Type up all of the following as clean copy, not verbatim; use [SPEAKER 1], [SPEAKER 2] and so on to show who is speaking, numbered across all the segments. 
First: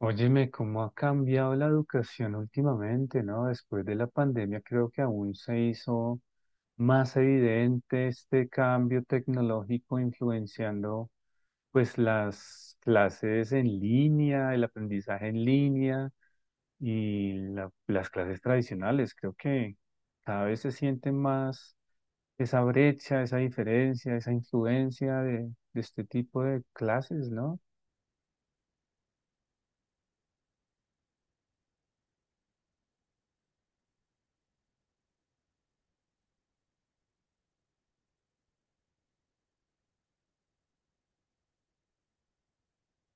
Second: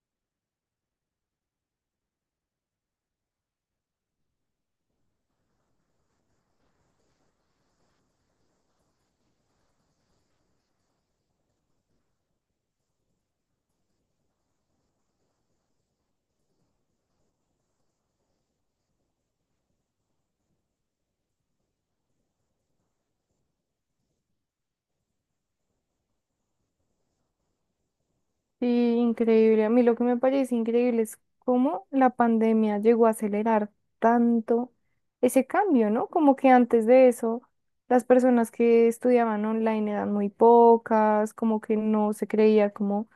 [SPEAKER 1] Óyeme, cómo ha cambiado la educación últimamente, ¿no? Después de la pandemia creo que aún se hizo más evidente este cambio tecnológico influenciando pues las clases en línea, el aprendizaje en línea y las clases tradicionales. Creo que cada vez se siente más esa brecha, esa diferencia, esa influencia de este tipo de clases, ¿no?
[SPEAKER 2] Sí, increíble. A mí lo que me parece increíble es cómo la pandemia llegó a acelerar tanto ese cambio, ¿no? Como que antes de eso, las personas que estudiaban online eran muy pocas, como que no se creía como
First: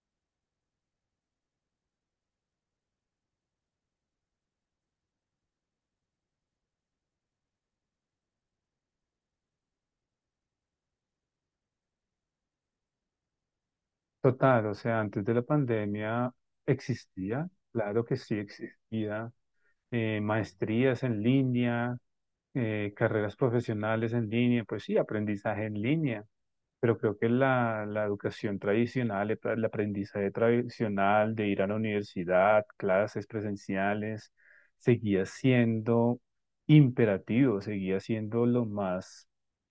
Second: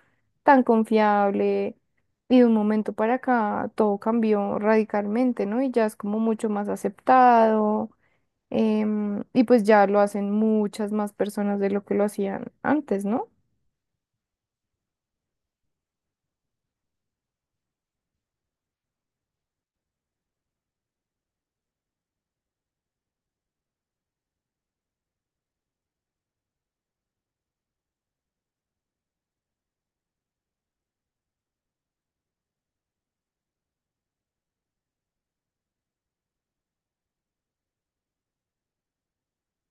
[SPEAKER 2] tan confiable. Y de un momento para acá todo cambió radicalmente, ¿no? Y ya es como mucho más aceptado. Y pues ya lo hacen muchas más personas de lo que lo hacían antes, ¿no?
[SPEAKER 1] Total, o sea, antes de la pandemia existía, claro que sí existía, maestrías en línea, carreras profesionales en línea, pues sí, aprendizaje en línea, pero creo que la educación tradicional, el aprendizaje tradicional de ir a la universidad, clases presenciales, seguía siendo imperativo, seguía siendo lo más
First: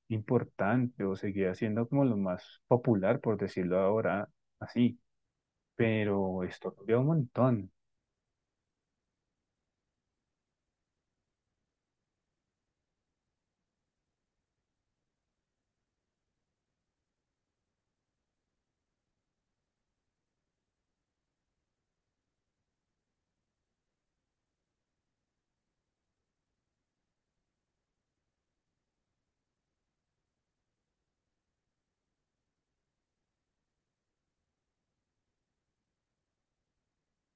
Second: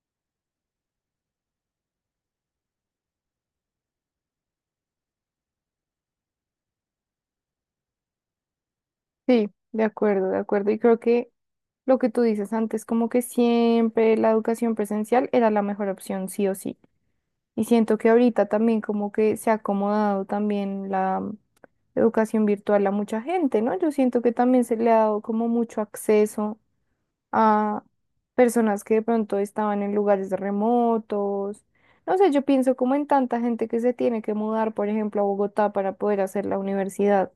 [SPEAKER 1] importante o seguía siendo como lo más popular, por decirlo ahora así pero estornudeó un montón.
[SPEAKER 2] Sí, de acuerdo, de acuerdo. Y creo que lo que tú dices antes, como que siempre la educación presencial era la mejor opción, sí o sí. Y siento que ahorita también como que se ha acomodado también la educación virtual a mucha gente, ¿no? Yo siento que también se le ha dado como mucho acceso a personas que de pronto estaban en lugares remotos. No sé, yo pienso como en tanta gente que se tiene que mudar, por ejemplo, a Bogotá para poder hacer la universidad,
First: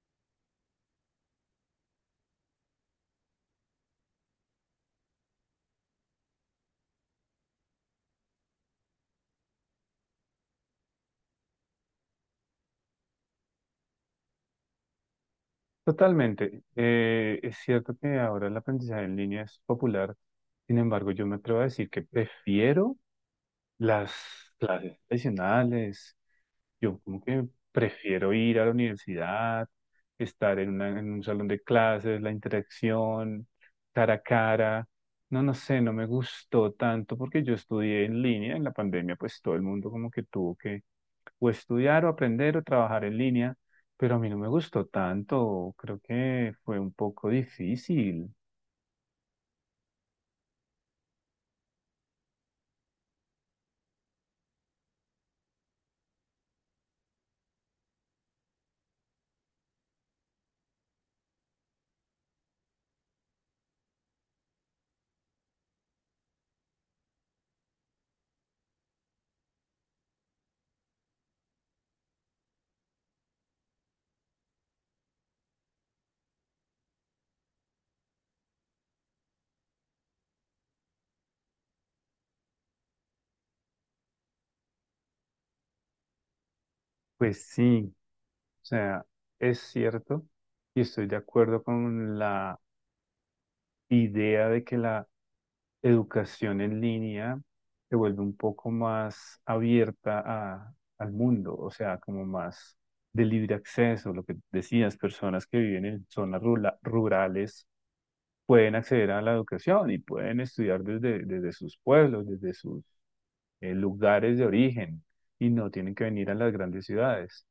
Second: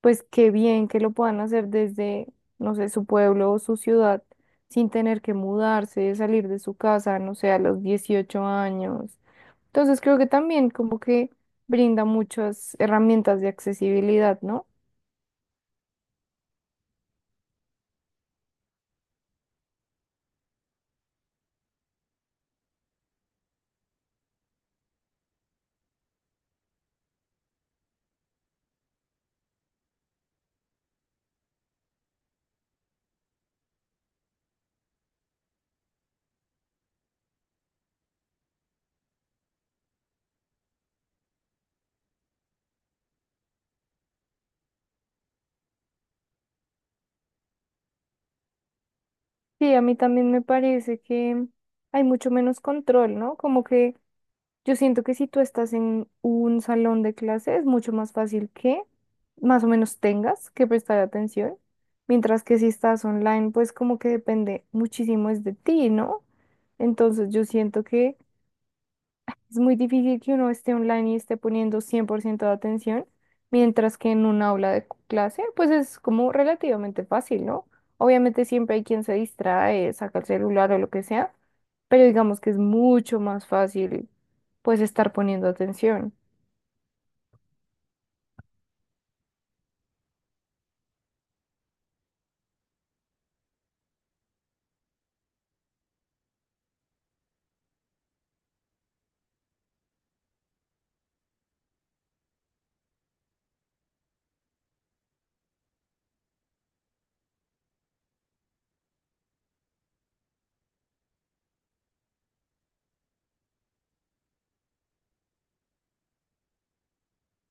[SPEAKER 2] pues qué bien que lo puedan hacer desde, no sé, su pueblo o su ciudad, sin tener que mudarse, salir de su casa, no sé, a los 18 años. Entonces creo que también como que brinda muchas herramientas de accesibilidad, ¿no?
[SPEAKER 1] Totalmente. Es cierto que ahora el aprendizaje en línea es popular, sin embargo, yo me atrevo a decir que prefiero las clases tradicionales. Yo como que prefiero ir a la universidad, estar en, en un salón de clases, la interacción, cara a cara. No, no sé, no me gustó tanto porque yo estudié en línea en la pandemia, pues todo el mundo como que tuvo que o estudiar o aprender o trabajar en línea, pero a mí no me gustó tanto, creo que fue un poco difícil.
[SPEAKER 2] Sí, a mí también me parece que hay mucho menos control, ¿no? Como que yo siento que si tú estás en un salón de clase es mucho más fácil que más o menos tengas que prestar atención, mientras que si estás online, pues como que depende muchísimo es de ti, ¿no? Entonces yo siento que es muy difícil que uno esté online y esté poniendo 100% de atención, mientras que en un aula de clase, pues es como relativamente fácil, ¿no? Obviamente siempre hay quien se distrae, saca el celular o lo que sea, pero digamos que es mucho más fácil, pues, estar poniendo atención.
[SPEAKER 1] Pues sí, o sea, es cierto y estoy de acuerdo con la idea de que la educación en línea se vuelve un poco más abierta al mundo, o sea, como más de libre acceso, lo que decías, personas que viven en zonas rurales pueden acceder a la educación y pueden estudiar desde sus pueblos, desde sus lugares de origen y no tienen que venir a las grandes ciudades.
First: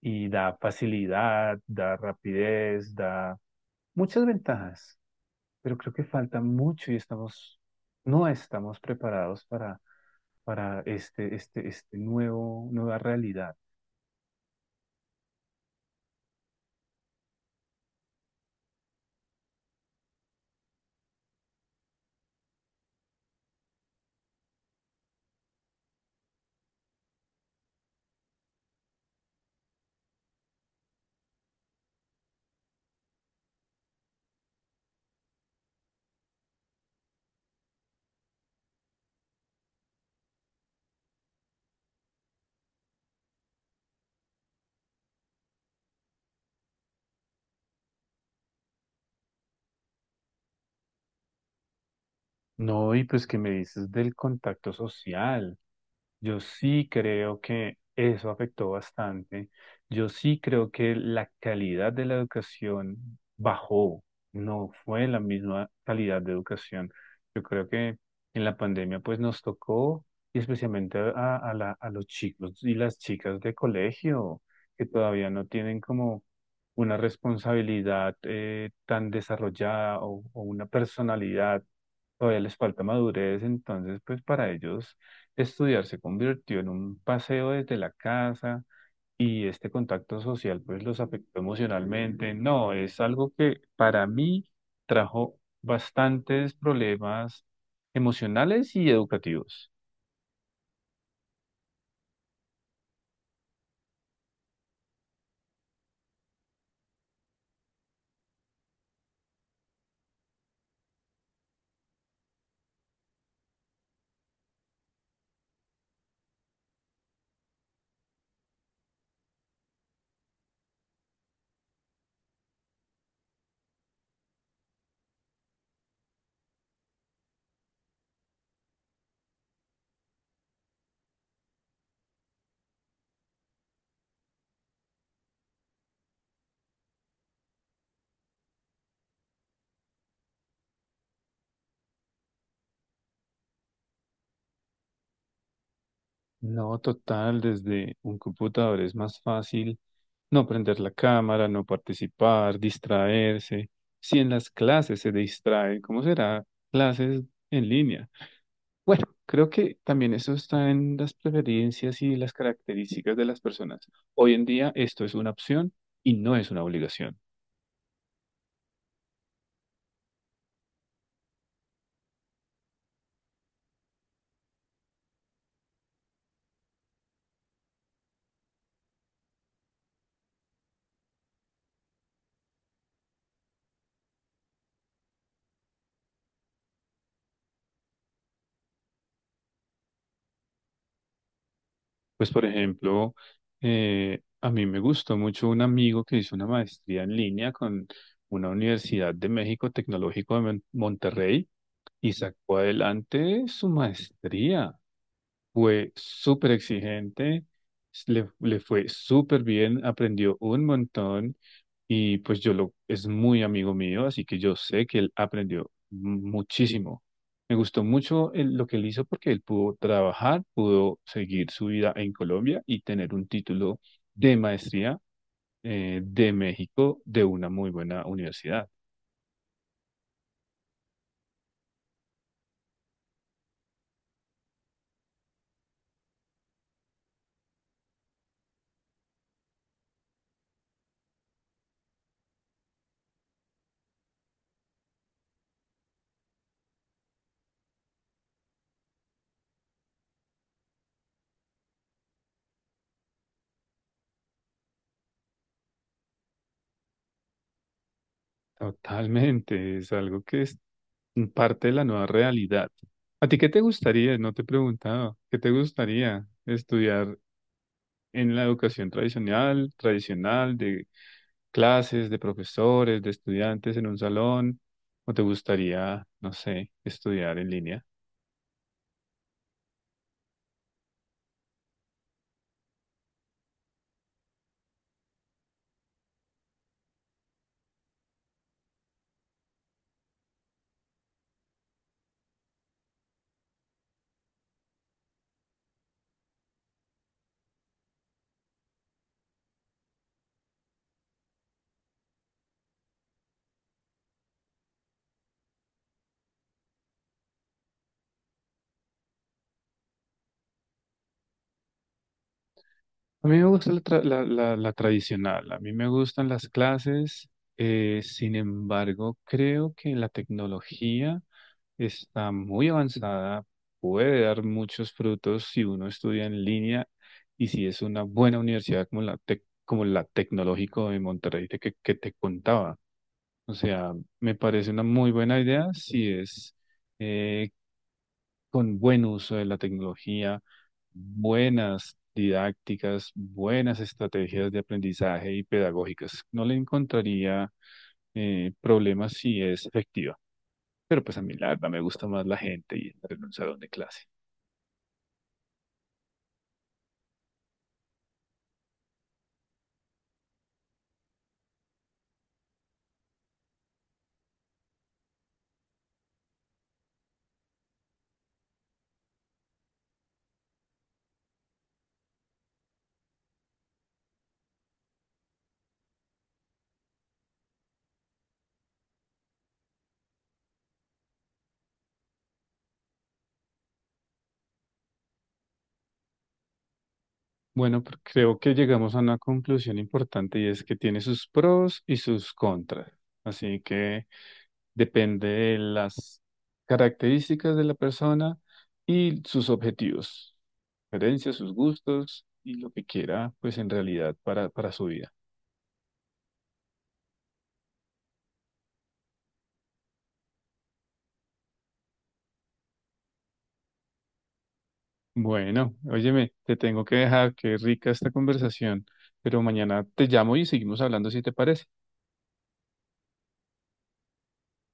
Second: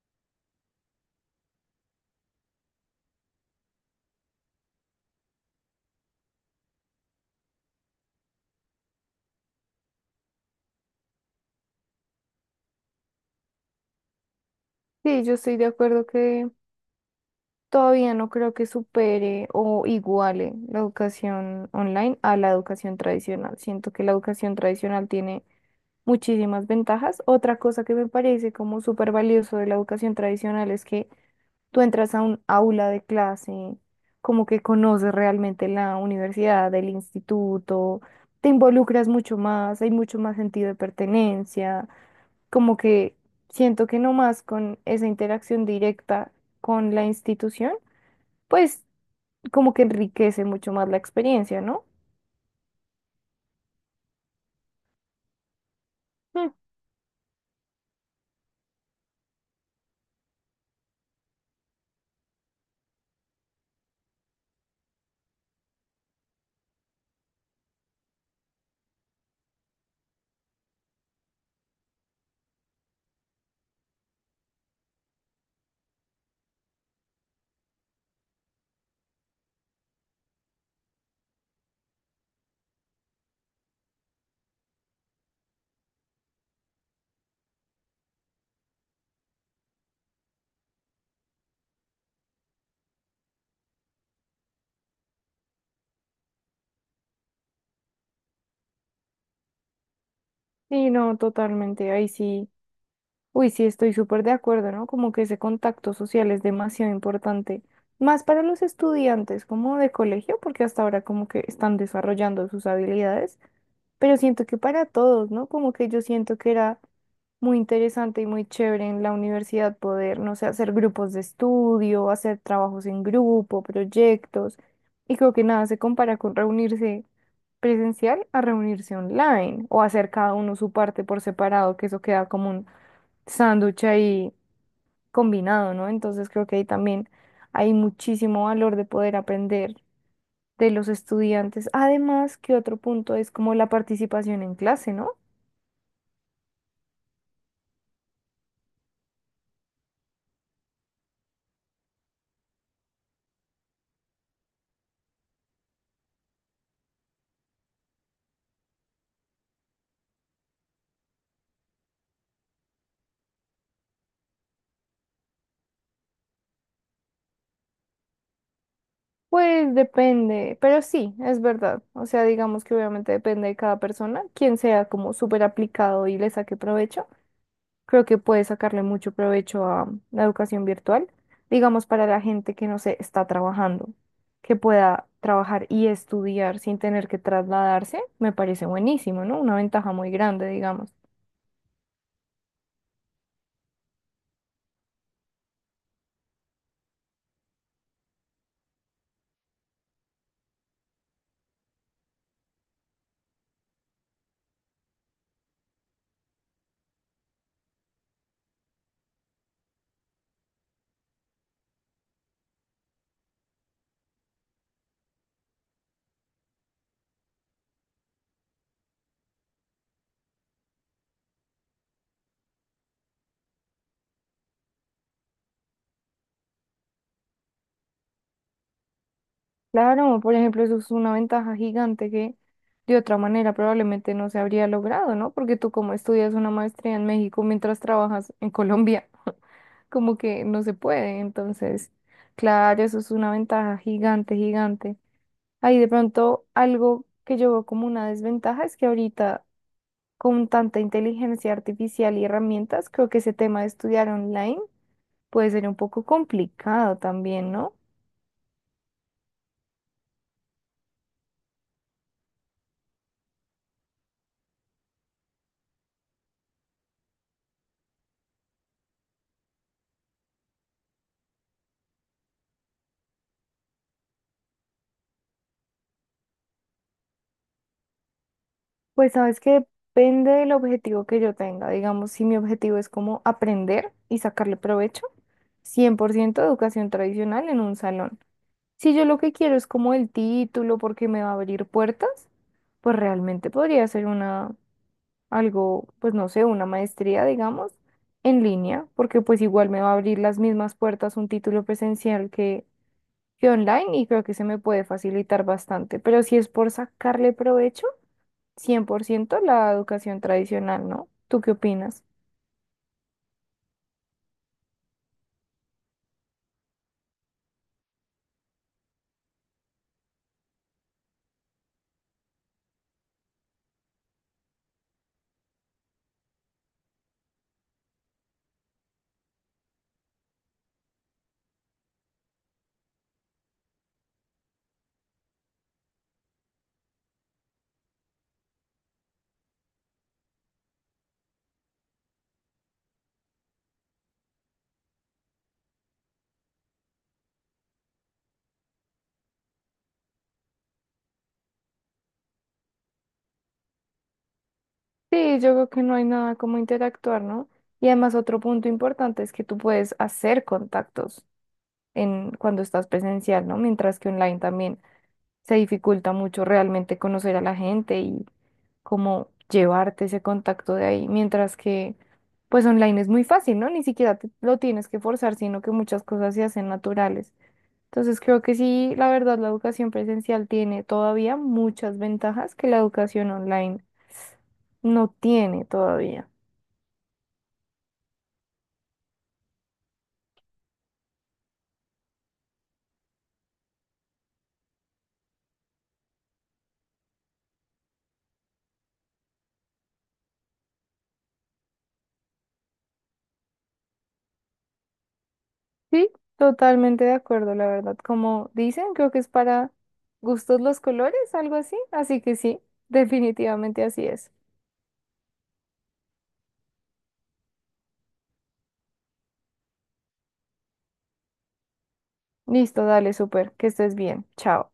[SPEAKER 1] Y da facilidad, da rapidez, da muchas ventajas pero creo que falta mucho y estamos, no estamos preparados para este nuevo, nueva realidad.
[SPEAKER 2] Sí, yo estoy de acuerdo que todavía no creo que supere o iguale la educación online a la educación tradicional. Siento que la educación tradicional tiene muchísimas ventajas. Otra cosa que me parece como súper valioso de la educación tradicional es que tú entras a un aula de clase, como que conoces realmente la universidad, el instituto, te involucras mucho más, hay mucho más sentido de pertenencia, como que siento que no más con esa interacción directa con la institución, pues como que enriquece mucho más la experiencia, ¿no?
[SPEAKER 1] No, y pues qué me dices del contacto social. Yo
[SPEAKER 2] Mm.
[SPEAKER 1] sí creo que eso afectó bastante. Yo sí creo que la calidad de la educación bajó. No fue la misma calidad de educación. Yo creo que en la pandemia pues nos tocó, y especialmente a a los chicos y las chicas de colegio, que todavía no tienen como una responsabilidad tan desarrollada o una personalidad. Todavía les falta madurez, entonces pues para ellos estudiar se convirtió en un paseo desde la casa y este contacto social pues los afectó emocionalmente. No, es algo que para mí trajo bastantes problemas emocionales y educativos.
[SPEAKER 2] Sí, no, totalmente, ahí sí. Uy, sí, estoy súper de acuerdo, ¿no? Como que ese contacto social es demasiado importante, más para los estudiantes como de colegio, porque hasta ahora como que están desarrollando sus habilidades, pero siento que para todos, ¿no? Como que yo siento que era muy interesante y muy chévere en la universidad poder, no sé, hacer grupos de estudio, hacer trabajos en grupo, proyectos, y creo que nada se compara con reunirse presencial a reunirse online o hacer cada uno su parte por separado, que eso queda común sándwich ahí combinado, ¿no? Entonces creo que ahí también hay muchísimo valor de poder aprender de los estudiantes. Además, que otro punto es como la participación en clase, ¿no?
[SPEAKER 1] No, total, desde un computador es más fácil no prender la cámara, no participar, distraerse. Si en las clases se distrae, ¿cómo será clases en línea? Bueno, creo que también eso está en las preferencias y las características de las personas. Hoy en día esto es una opción y no es una obligación.
[SPEAKER 2] Pues depende, pero sí, es verdad. O sea, digamos que obviamente depende de cada persona, quien sea como súper aplicado y le saque provecho. Creo que puede sacarle mucho provecho a la educación virtual, digamos para la gente que no se está trabajando, que pueda trabajar y estudiar sin tener que trasladarse, me parece buenísimo, ¿no? Una ventaja muy grande, digamos.
[SPEAKER 1] Pues, por ejemplo, a mí me gustó mucho un amigo que hizo una maestría en línea con una Universidad de México Tecnológico de Monterrey y sacó adelante su maestría. Fue súper exigente, le fue súper bien, aprendió un montón. Y pues es muy amigo mío, así que yo sé que él aprendió muchísimo. Me gustó mucho lo que él hizo porque él pudo trabajar, pudo seguir su vida en Colombia y tener un título de maestría de México, de una muy buena universidad.
[SPEAKER 2] Claro, por ejemplo, eso es una ventaja gigante que de otra manera probablemente no se habría logrado, ¿no? Porque tú como estudias una maestría en México mientras trabajas en Colombia, como que no se puede, entonces, claro, eso es una ventaja gigante, gigante. Ahí de pronto algo que yo veo como una desventaja es que ahorita con tanta inteligencia artificial y herramientas, creo que ese tema de estudiar online puede ser un poco complicado también, ¿no?
[SPEAKER 1] Totalmente, es algo que es parte de la nueva realidad. ¿A ti qué te gustaría? No te he preguntado. ¿Qué te gustaría estudiar en la educación tradicional, de clases, de profesores, de estudiantes en un salón, o te gustaría, no sé, estudiar en línea?
[SPEAKER 2] Pues sabes que depende del objetivo que yo tenga. Digamos, si mi objetivo es como aprender y sacarle provecho, 100% educación tradicional en un salón. Si yo lo que quiero es como el título porque me va a abrir puertas, pues realmente podría ser una, algo, pues no sé, una maestría, digamos, en línea, porque pues igual me va a abrir las mismas puertas un título presencial que online, y creo que se me puede facilitar bastante. Pero si es por sacarle provecho, 100% la educación tradicional, ¿no? ¿Tú qué opinas?
[SPEAKER 1] A mí me gusta la tradicional, a mí me gustan las clases, sin embargo, creo que la tecnología está muy avanzada, puede dar muchos frutos si uno estudia en línea y si es una buena universidad como como la Tecnológico de Monterrey de que te contaba. O sea, me parece una muy buena idea si es eh, con buen uso de la tecnología, buenas didácticas, buenas estrategias de aprendizaje y pedagógicas. No le encontraría problemas si es efectiva. Pero pues a mí la verdad me gusta más la gente y estar en un salón de clase.
[SPEAKER 2] Sí, yo creo que no hay nada como interactuar, ¿no? Y además otro punto importante es que tú puedes hacer contactos en cuando estás presencial, ¿no? Mientras que online también se dificulta mucho realmente conocer a la gente y como llevarte ese contacto de ahí, mientras que pues online es muy fácil, ¿no? Ni siquiera lo tienes que forzar, sino que muchas cosas se hacen naturales. Entonces creo que sí, la verdad, la educación presencial tiene todavía muchas ventajas que la educación online no tiene todavía.
[SPEAKER 1] Bueno, creo que llegamos a una conclusión importante y es que tiene sus pros y sus contras. Así que depende de las características de la persona y sus objetivos, preferencias, sus gustos y lo que quiera, pues en realidad para su vida.
[SPEAKER 2] Sí, totalmente de acuerdo, la verdad. Como dicen, creo que es para gustos los colores, algo así. Así que sí, definitivamente así es.
[SPEAKER 1] Bueno, óyeme, te tengo que dejar, qué rica esta conversación, pero mañana te llamo y seguimos hablando si te parece.
[SPEAKER 2] Listo, dale, súper, que estés bien. Chao.